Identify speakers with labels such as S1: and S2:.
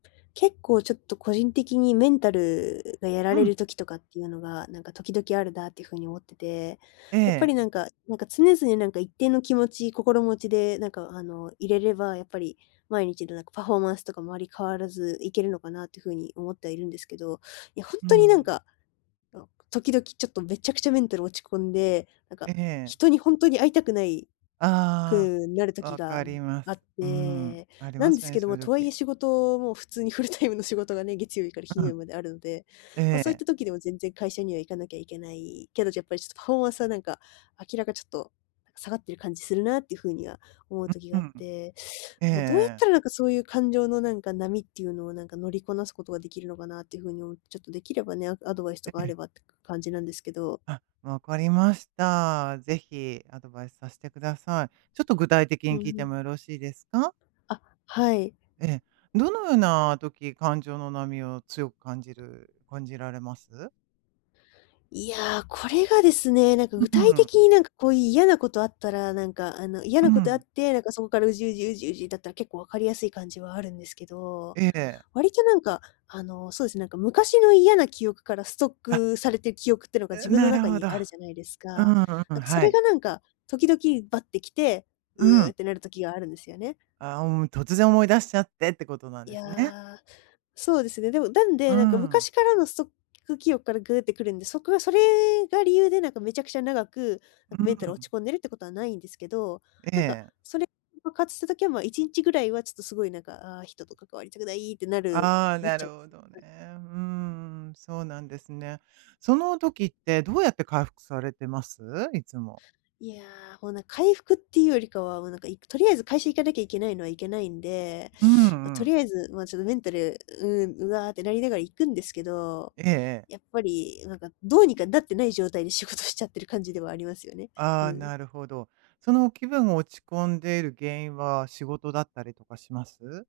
S1: 結構、ちょっと、個人的にメンタルがやら
S2: う
S1: れる
S2: ん。
S1: 時とかっていうのが、なんか、時々あるなっていう風に思ってて、
S2: え
S1: やっぱ
S2: え。
S1: り、なんかなんか、常々、なんか、一定の気持ち心持ちで、なんか、あの、いれれば、やっぱり毎日の、なんか、パフォーマンスとかもあまり変わらずいけるのかなっていう風に思ってはいるんですけど、いや、ほん
S2: うー
S1: とに、なん
S2: ん。
S1: か、と時々、ちょっと、めちゃくちゃメンタル落ち込んで、なんか、
S2: ええええ。
S1: 人にほんとに会いたくない
S2: あ
S1: くなる
S2: あ、
S1: 時
S2: わ
S1: が
S2: か
S1: ん
S2: りま
S1: あ
S2: す。
S1: っ
S2: うーん、
S1: て、
S2: あり
S1: な
S2: ま
S1: ん
S2: す
S1: で
S2: よ
S1: す
S2: ね、
S1: けど
S2: そう
S1: も、
S2: いう
S1: とはい
S2: 時。
S1: え仕事も普通にフルタイムの仕事がね、月曜日から
S2: う、う
S1: 金曜
S2: ん。
S1: 日まであるんで、ま、
S2: え
S1: そういっ
S2: え。
S1: た時でも全然会社には行かなきゃいけない、けどやっぱり、ちょっと、パフォーマンスは、なんか、明らか、ちょっと、下がってる感じするなっていう風には思う
S2: う、
S1: 時
S2: う
S1: があっ
S2: ん。
S1: て、
S2: ええ
S1: どうやっ
S2: え
S1: た
S2: え。
S1: ら、なんか、そういう感情の、なんか、波っていうのを、なんか、乗りこなすことができるのかなっていう風に思って、ちょっと、できればね、アアドバイスと
S2: え
S1: かあ
S2: え。
S1: ればって、か感じなんですけど。
S2: あ、わかりました。ぜひアドバイスさせてください。ちょっと、具体的
S1: う
S2: に
S1: ん
S2: 聞い
S1: う
S2: て
S1: ん。
S2: もよろしいですか？
S1: あ、はい。
S2: ええ、どのような時、感情の波を強く感じる感じられます？
S1: いや、これがですね、なんか
S2: う
S1: 具
S2: うん、
S1: 体的
S2: う
S1: に、
S2: ん。
S1: なんか、こういう嫌なことあったら、なんか、あの、嫌
S2: うー
S1: なことあっ
S2: ん。
S1: て、なんか、そこから、うじうじうじうじだったら結構わかりやすい感じはあるんですけど、
S2: ええ。
S1: 割と、なんか、あの、そうですね、なんか、昔の嫌な記憶からストッ
S2: あ。
S1: クされてる記憶っていうのが自
S2: うん、
S1: 分の
S2: なる
S1: 中
S2: ほ
S1: に
S2: ど。
S1: あるじゃないですか。
S2: うんう
S1: な
S2: ん、
S1: んか、そ
S2: は
S1: れが、
S2: い。
S1: なんか、時々バってきて、
S2: う
S1: う
S2: ー
S1: うっ
S2: ん。
S1: てなる時があるんですよね。
S2: ああ、もう、突然思い出しちゃってってことなん
S1: い
S2: ですね。
S1: や、そうですね。でも、だん
S2: う
S1: で、
S2: ー
S1: なんか、
S2: ん。
S1: 昔からのストック記憶からグーってくるんで、そこがそれが理由で、なんか、めちゃくちゃ長く、な
S2: う
S1: ん
S2: ー
S1: か、メンタル落
S2: ん。
S1: ち込んでるってことはないんですけど、
S2: え
S1: なんか、
S2: え。
S1: それ爆発した時は、ま、1日ぐらいはちょっと凄い、なんか、ああ、人と関わりたくないってなる
S2: ああ、
S1: なっ
S2: な
S1: ちゃ
S2: る
S1: うんで
S2: ほ
S1: すよ。
S2: どね。
S1: はい。
S2: うーん、そうなんですね。その時ってどうやって回復されてます？いつも。
S1: いや、こう、なん回復っていうよりかは、もう、なんか、行くとりあえず会社行かなきゃいけないのは行けないんで、
S2: うん
S1: ま、
S2: う
S1: と
S2: ん。
S1: りあえず、ま、ちょっと、メンタル、うん、うわってなりながら行くんですけど、
S2: ええええ。
S1: やっぱり、なんか、どうにかなってない状態で仕事しちゃってる感じではありますよね。
S2: あ
S1: う
S2: あ、
S1: ん。
S2: なるほど。その、気分が落ち込んでいる原因は仕事だったりとかします？